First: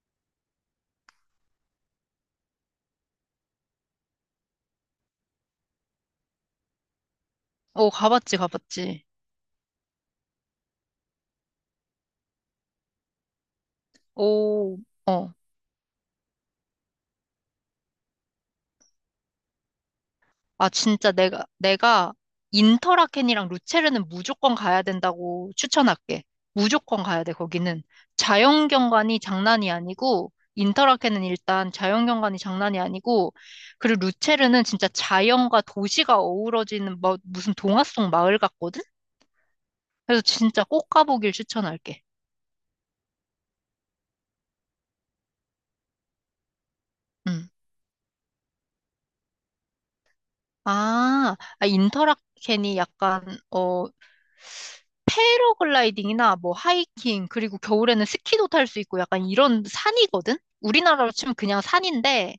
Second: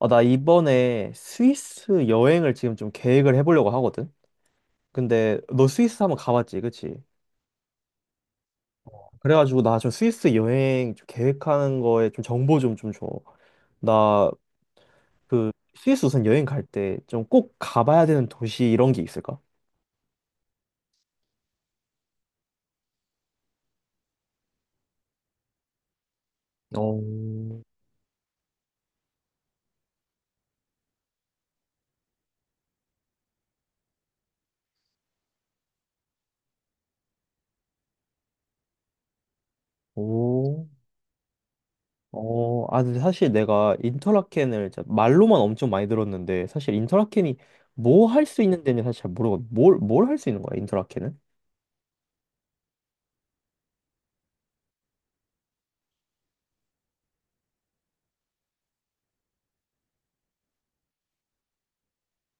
아, 나 이번에 스위스 여행을 지금 좀 계획을 해보려고 하거든? 근데 너 스위스 한번 가봤지, 그치? 오, 가봤지, 가봤지. 그래가지고 나 좀 스위스 여행 좀 계획하는 거에 좀 정보 좀 줘. 나 오, 어. 그 스위스 우선 여행 갈 때 좀 꼭 가봐야 되는 도시 이런 게 있을까? 아, 진짜 내가 인터라켄이랑 루체르는 무조건 가야 된다고 추천할게. 무조건 가야 돼, 어, 거기는. 자연경관이 장난이 아니고, 인터라켄은 일단 자연경관이 장난이 아니고, 그리고 루체르는 진짜 자연과 도시가 어우러지는 뭐, 무슨 동화 속 마을 같거든? 그래서 진짜 오, 꼭 가보길 추천할게. 어, 아, 근데 사실 내가 인터라켄을 진짜 말로만 엄청 많이 들었는데 사실 인터라켄이 음. 뭐 할 수 있는 데는 사실 잘 모르거든. 뭘 할 수 있는 거야, 인터라켄은? 인터라켄이 약간, 어, 패러글라이딩이나 뭐 하이킹, 그리고 겨울에는 스키도 탈 수 있고 약간 이런 산이거든? 우리나라로 치면 그냥 산인데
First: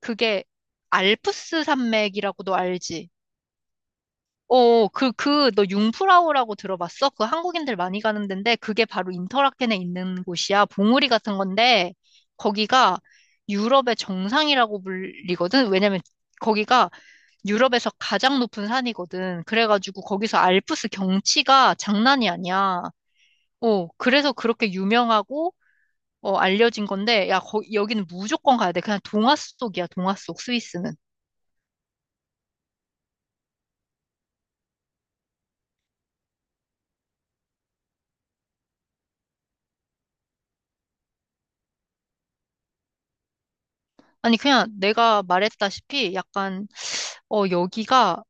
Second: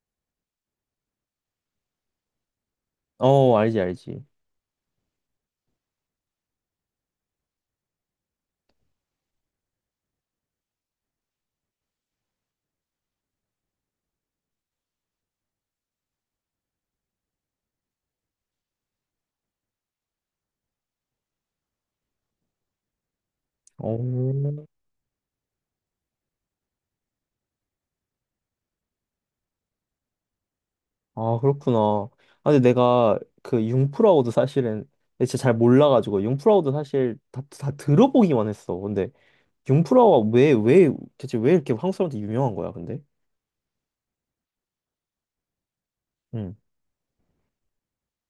그게 알프스 산맥이라고도 알지? 어, 알지, 알지. 어, 너 융프라우라고 들어봤어? 그 한국인들 많이 가는 데인데 그게 바로 인터라켄에 있는 곳이야. 봉우리 같은 건데 거기가 유럽의 정상이라고 불리거든? 왜냐면 거기가 유럽에서 가장 높은 산이거든. 그래가지고 거기서 알프스 경치가 장난이 아니야. 어, 오, 그래서 그렇게 유명하고, 알려진 건데, 야, 거, 여기는 무조건 가야 돼. 그냥 동화 속이야, 동화 속, 스위스는. 아, 그렇구나. 아, 근데 내가 그 융프라우드 사실은 진짜 잘 몰라가지고 융프라우드 사실 다 들어보기만 했어. 근데 융프라우가 대체 왜 이렇게 한국 사람한테 유명한 거야, 근데? 아니, 그냥 내가 말했다시피, 응, 약간, 어, 여기가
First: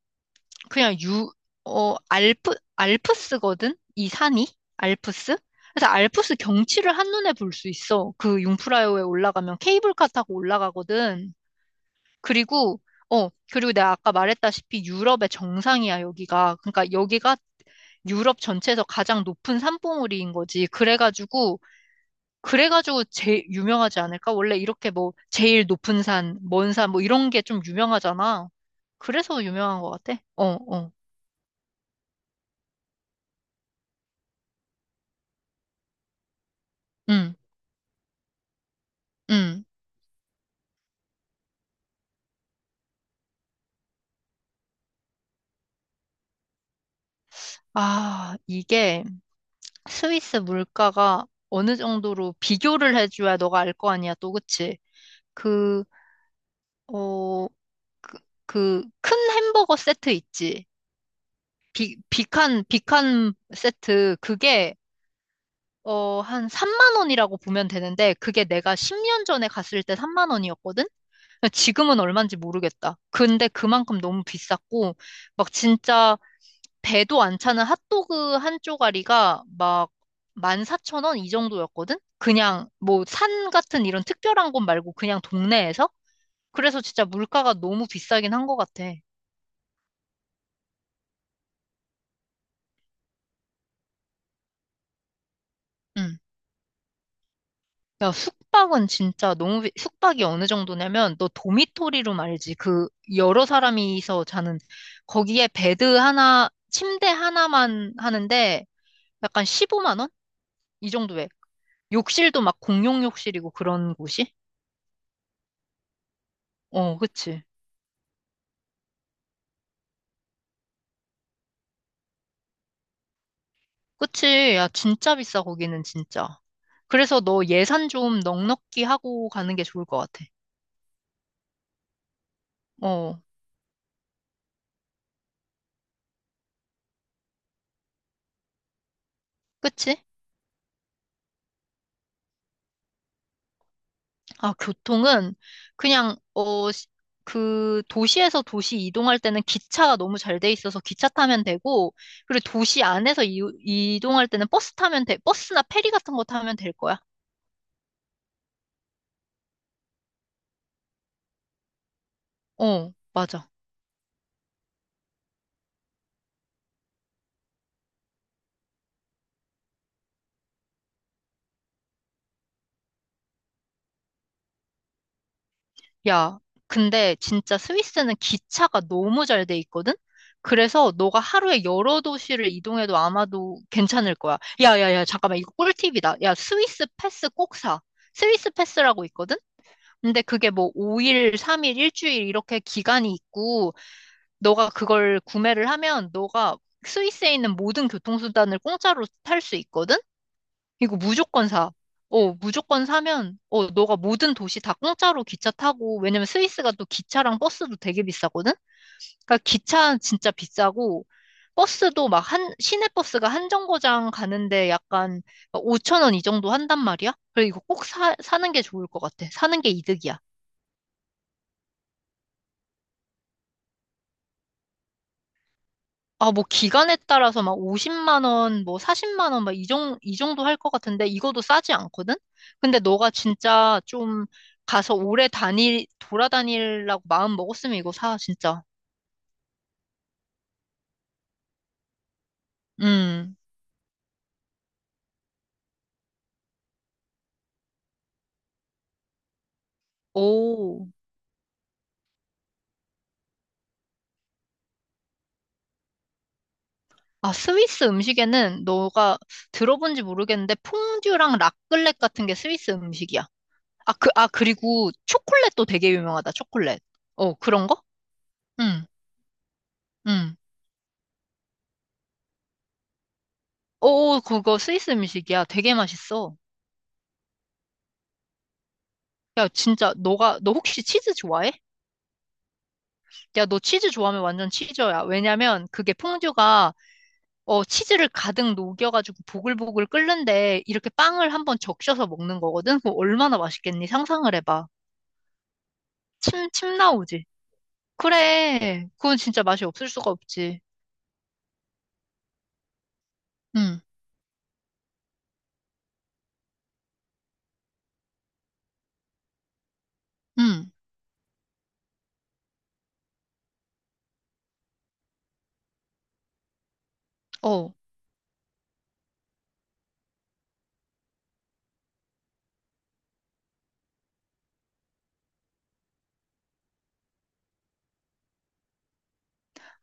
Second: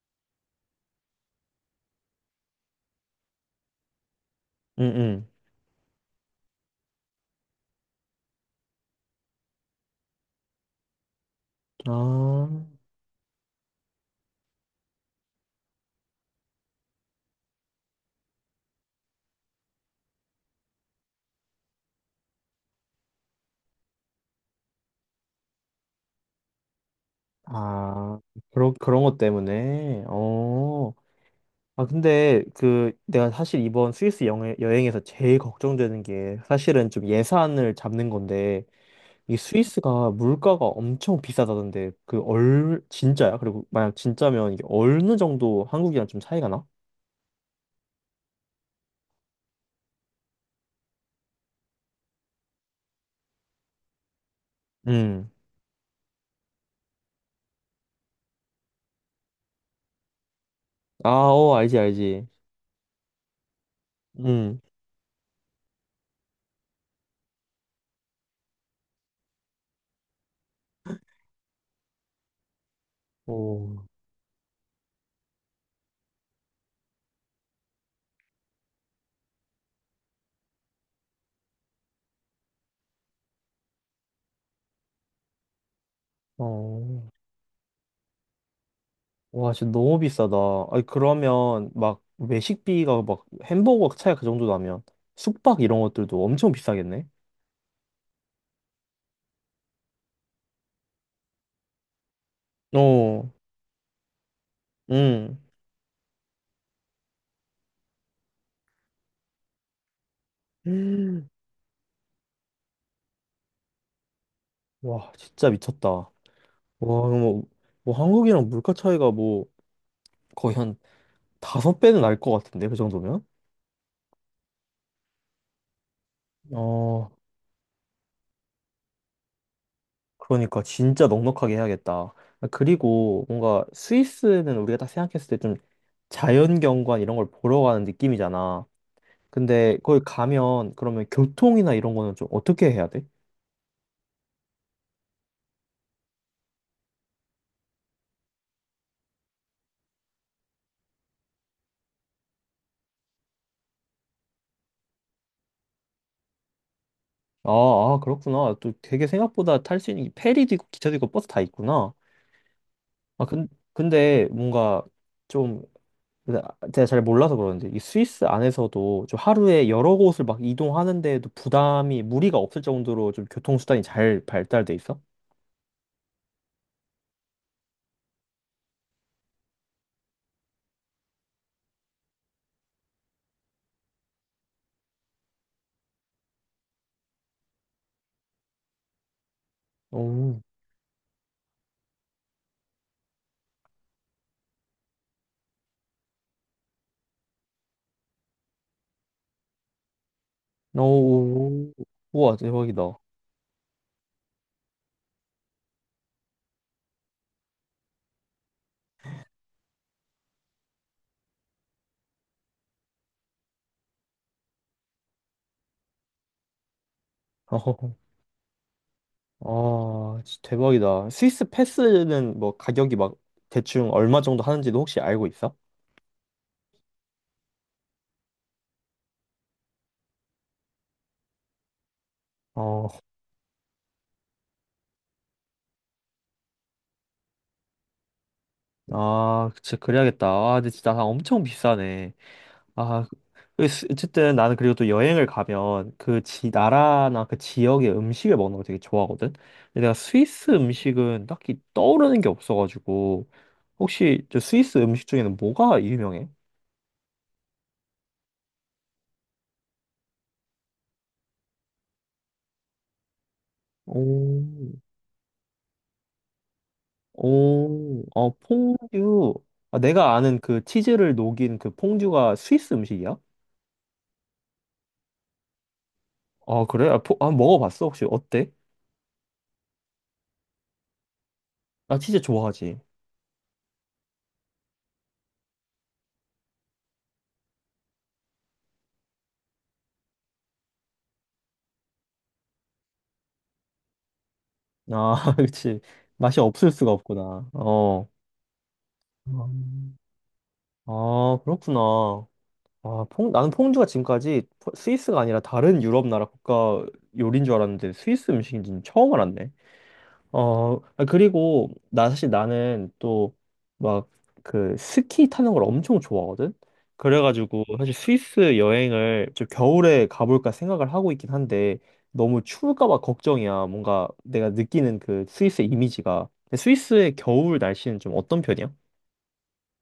그냥 유, 어, 알프, 알프스거든? 이 산이? 응, 응. 알프스? 그래서 알프스 경치를 한눈에 볼 수 있어. 그 융프라요에 올라가면 케이블카 타고 올라가거든. 아, 그리고, 어, 그리고 내가 아까 말했다시피 유럽의 정상이야, 여기가. 그러니까 여기가 유럽 전체에서 가장 높은 산봉우리인 거지. 그래가지고 제일 유명하지 않을까? 원래 이렇게 뭐, 제일 높은 산, 먼 산, 뭐 이런 게 좀 아, 유명하잖아. 그런 것 그래서 유명한 것 때문에. 같아. 어, 어. 어. 아, 근데 그 내가 사실 이번 스위스 여 여행에서 제일 걱정되는 게 사실은 좀 응, 예산을 잡는 건데 이 응. 스위스가 물가가 엄청 비싸다던데 그 얼 진짜야? 그리고 만약 진짜면 이게 어느 정도 한국이랑 좀 차이가 나? 아, 이게 스위스 물가가 어느 정도로 비교를 해줘야 너가 알 거 아니야, 또, 그치? 음. 그, 어, 그, 그 큰 햄버거 세트 있지? 아, 어, 알지, 알지. 비칸 세트. 음. 그게 한 3만 원이라고 보면 되는데, 그게 내가 10년 전에 갔을 때 3만 원이었거든? 지금은 얼마인지 모르겠다. 근데 오. 그만큼 너무 비쌌고, 막 진짜 배도 안 차는 핫도그 한 쪼가리가 막 14,000원 이 정도였거든? 그냥 뭐 산 같은 이런 특별한 곳 말고 그냥 동네에서? 그래서 진짜 어. 물가가 너무 비싸긴 한 것 같아. 와, 진짜 너무 비싸다. 아니, 그러면 막 외식비가 막 햄버거 차이가 그 정도 나면 숙박 이런 응. 것들도 엄청 비싸겠네? 야, 숙박은 진짜 너무, 숙박이 어느 정도냐면, 너 도미토리룸 알지? 그, 어. 여러 사람이서 자는, 음. 거기에 베드 하나, 침대 하나만 하는데, 약간 15만 원? 이 정도에. 음. 욕실도 막 공용 욕실이고 그런 곳이? 와, 진짜 미쳤다. 와, 어, 그치. 뭐, 뭐 한국이랑 물가 차이가 뭐 거의 한 다섯 배는 날 것 같은데, 그 정도면? 그치. 야, 진짜 비싸, 거기는 진짜. 어, 그래서 너 예산 좀 넉넉히 하고 가는 게 좋을 것 같아. 그러니까 진짜 넉넉하게 해야겠다. 어, 그리고 뭔가 스위스는 우리가 딱 생각했을 때 좀 자연경관 이런 걸 보러 가는 느낌이잖아. 근데 그치? 거기 가면 그러면 교통이나 이런 거는 좀 어떻게 해야 돼? 아, 교통은 그냥 그 도시에서 도시 이동할 때는 기차가 너무 잘 돼 있어서 기차 타면 되고, 그리고 도시 안에서 이동할 때는 버스 타면 돼. 버스나 페리 같은 거 타면 될 거야. 아, 아, 그렇구나. 또 되게 생각보다 탈 수 있는 게 페리도 있고 기차도 있고 버스 다 있구나. 어, 아, 맞아. 근데 뭔가 좀 제가 잘 몰라서 그러는데 이 스위스 안에서도 좀 하루에 여러 곳을 막 이동하는데도 부담이 무리가 없을 정도로 좀 교통수단이 잘 발달돼 있어? 야, 근데 진짜 스위스는 기차가 너무 잘 돼 있거든? 그래서 너가 하루에 여러 도시를 이동해도 아마도 괜찮을 거야. 야, 잠깐만. 이거 꿀팁이다. 야, 스위스 패스 꼭 사. 스위스 패스라고 있거든? 근데 오, 그게 뭐 5일, 3일, 일주일 이렇게 기간이 있고, 너가 그걸 구매를 하면 너가 스위스에 있는 모든 교통수단을 공짜로 탈 수 있거든? 이거 무조건 사. 오, 어, 우와, 무조건 대박이다. 사면, 어, 너가 모든 도시 다 공짜로 기차 타고, 왜냐면 스위스가 또 기차랑 버스도 되게 비싸거든? 그러니까 기차 진짜 비싸고, 버스도 막 한, 시내 버스가 한 정거장 가는데 약간 5천 원 이 정도 한단 말이야? 그래, 이거 꼭 사, 사는 게 좋을 것 같아. 사는 게 이득이야. 아, 진짜 대박이다. 스위스 패스는 뭐 가격이 막 대충 얼마 정도 하는지도 혹시 알고 있어? 아, 뭐 기간에 따라서 막 50만 원, 뭐 40만 원, 막 이 정도 할 것 같은데 이거도 싸지 않거든? 근데 어, 너가 진짜 좀 가서 오래 다니 돌아다니려고 마음 먹었으면 이거 사, 진짜. 아, 진짜 그래야겠다. 아, 근데 진짜 다 엄청 비싸네. 아, 음. 그- 어쨌든 나는 그리고 또 여행을 가면 그 지 나라나 그 지역의 음식을 먹는 거 되게 좋아하거든. 근데 내가 스위스 오. 음식은 딱히 떠오르는 게 없어가지고 혹시 저 스위스 음식 중에는 뭐가 유명해? 아, 스위스 음식에는 너가 들어본지 모르겠는데 퐁듀랑 라클렛 같은 게 스위스 음식이야. 아, 오, 그리고 초콜릿도 되게 유명하다, 초콜릿. 어, 그런 거? 오, 어, 응, 퐁듀. 아, 내가 응. 아는 그 치즈를 녹인 그 퐁듀가 스위스 음식이야? 오, 그거 스위스 음식이야. 되게 맛있어. 아, 그래? 아, 아, 먹어봤어? 혹시 어때? 야, 진짜, 너가, 너 혹시 치즈 좋아해? 나 치즈 좋아하지. 야, 너 치즈 좋아하면 완전 치즈야. 왜냐면 그게 퐁듀가, 어, 치즈를 가득 녹여가지고 보글보글 끓는데 이렇게 빵을 한번 적셔서 먹는 거거든? 그거 얼마나 맛있겠니? 상상을 해봐. 아, 그치. 맛이 없을 침 수가 나오지? 없구나. 어. 그래. 그건 진짜 맛이 없을 음. 수가 없지. 아, 그렇구나. 아, 나는 응, 퐁듀가 지금까지 스위스가 아니라 다른 유럽 나라 국가 요리인 줄 알았는데 스위스 음식인지는 처음 알았네. 응, 어, 아, 그리고 나 사실 나는 또 막 그 스키 타는 걸 엄청 좋아하거든. 그래가지고 어. 사실 스위스 여행을 좀 겨울에 가볼까 생각을 하고 있긴 한데 너무 추울까 봐 걱정이야. 뭔가 내가 느끼는 그 스위스의 이미지가. 근데 스위스의 겨울 날씨는 좀 어떤 편이야?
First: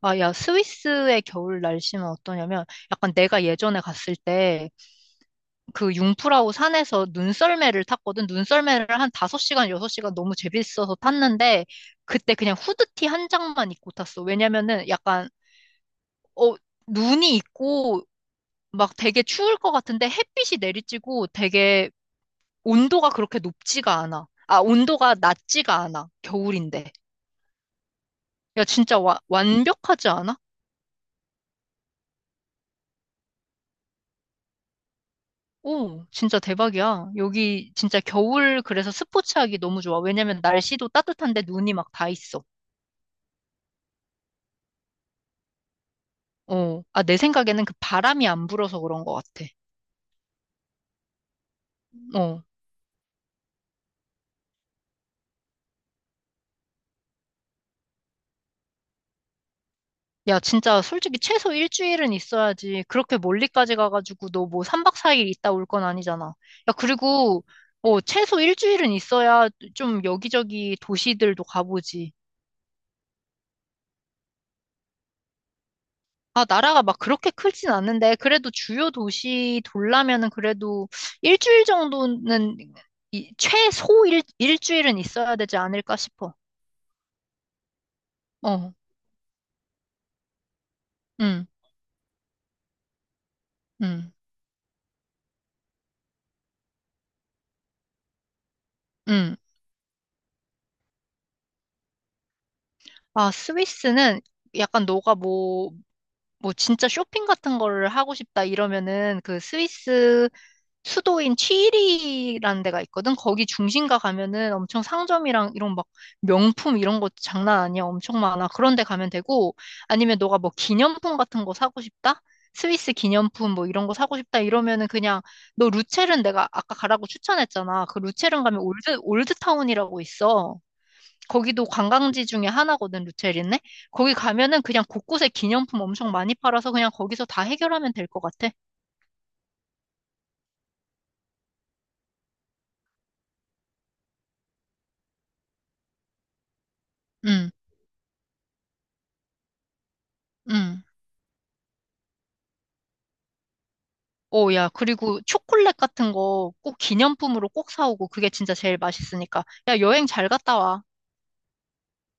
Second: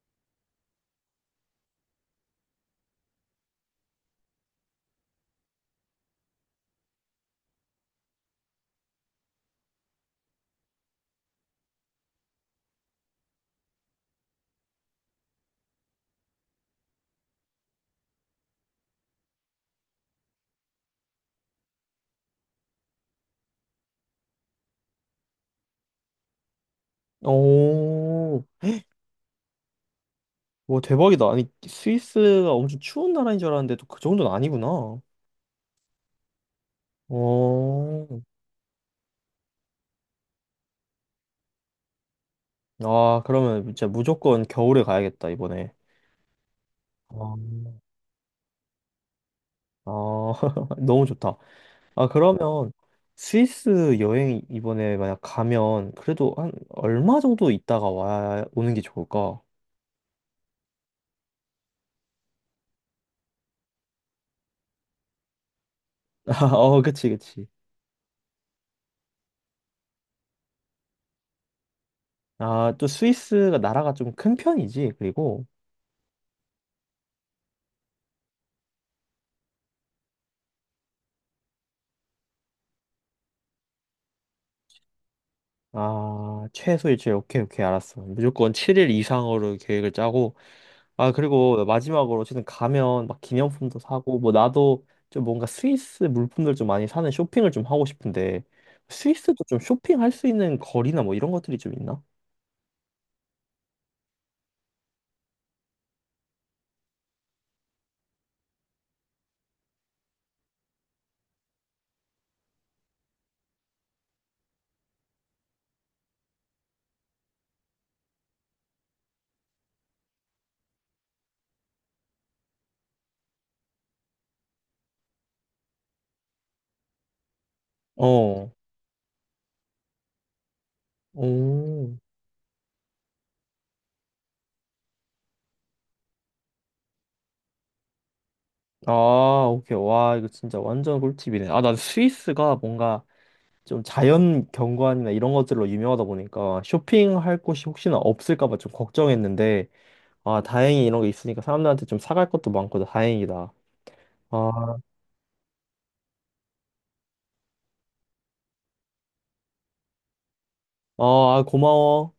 아, 야, 스위스의 겨울 날씨는 어떠냐면 약간 내가 예전에 갔을 때 그 융프라우 산에서 눈썰매를 탔거든. 눈썰매를 한 5시간, 6시간 너무 재밌어서 탔는데, 그때 그냥 후드티 한 장만 입고 탔어. 왜냐면은 약간, 어, 눈이 있고, 막 되게 추울 것 같은데 햇빛이 내리쬐고 되게 온도가 그렇게 높지가 않아. 아, 온도가 낮지가 않아. 겨울인데. 오. 야, 진짜 완벽하지 않아? 오, 대박이다. 아니, 스위스가 엄청 추운 나라인 줄 알았는데 또 그 정도는 아니구나. 오, 진짜 대박이야. 여기 진짜 어. 겨울 그래서 스포츠하기 너무 좋아. 왜냐면 날씨도 따뜻한데 눈이 막 다 있어. 아, 그러면 진짜 무조건 겨울에 가야겠다, 이번에. 어, 아, 내 생각에는 그 아, 바람이 안 불어서 그런 것 같아. 아, 너무 좋다. 아, 어. 그러면 스위스 여행 이번에 만약 가면 그래도 한 얼마 정도 있다가 오는 게 좋을까? 야, 진짜 솔직히 최소 일주일은 있어야지. 그렇게 멀리까지 가가지고 너 뭐 3박 4일 있다 올 건 아니잖아. 야, 어, 그치, 그리고, 그치. 어, 최소 일주일은 있어야 좀 여기저기 도시들도 가보지. 아, 또 스위스가 나라가 좀 큰 편이지, 그리고. 아, 나라가 막 그렇게 크진 않는데, 그래도 주요 도시 돌라면은 그래도 일주일 정도는, 이, 최소 일주일은 있어야 되지 않을까 싶어. 아, 최소 일주일. 오케이, 오케이. 알았어. 무조건 어, 7일 이상으로 계획을 짜고. 아, 응, 그리고 마지막으로 어쨌든 가면 막 기념품도 응, 사고, 뭐 나도 좀 뭔가 스위스 물품들 좀 많이 사는 쇼핑을 좀 하고 싶은데, 스위스도 응. 좀 쇼핑할 수 있는 거리나 뭐 이런 것들이 좀 있나? 아, 스위스는 약간 뭐 진짜 쇼핑 같은 거를 하고 싶다 이러면은 그 스위스 수도인 취리히라는 데가 있거든. 거기 중심가 가면은 엄청 상점이랑 이런 막 명품 이런 거 장난 아니야. 엄청 많아. 그런 데 가면 되고 아니면 너가 뭐 기념품 같은 거 사고 싶다? 스위스 기념품 뭐 이런 거 사고 싶다 이러면은 그냥 너 루체른 내가 아까 가라고 추천했잖아. 그 루체른 어. 가면 올드타운이라고 있어. 거기도 오. 관광지 중에 하나거든, 루체리네. 거기 가면은 그냥 곳곳에 기념품 엄청 많이 팔아서 그냥 거기서 다 해결하면 될 것 같아. 아, 오케이. 와, 이거 진짜 완전 꿀팁이네. 아, 난 스위스가 뭔가 좀 자연 경관이나 이런 것들로 유명하다 보니까 쇼핑할 응, 곳이 혹시나 없을까 봐 좀 걱정했는데, 아, 응. 다행히 이런 게 있으니까 사람들한테 좀 사갈 것도 많고 다행이다. 오, 야, 아, 그리고 초콜릿 같은 거 꼭 기념품으로 꼭 사오고 그게 진짜 제일 맛있으니까. 야, 여행 잘 갔다 와. 아, 아, 고마워.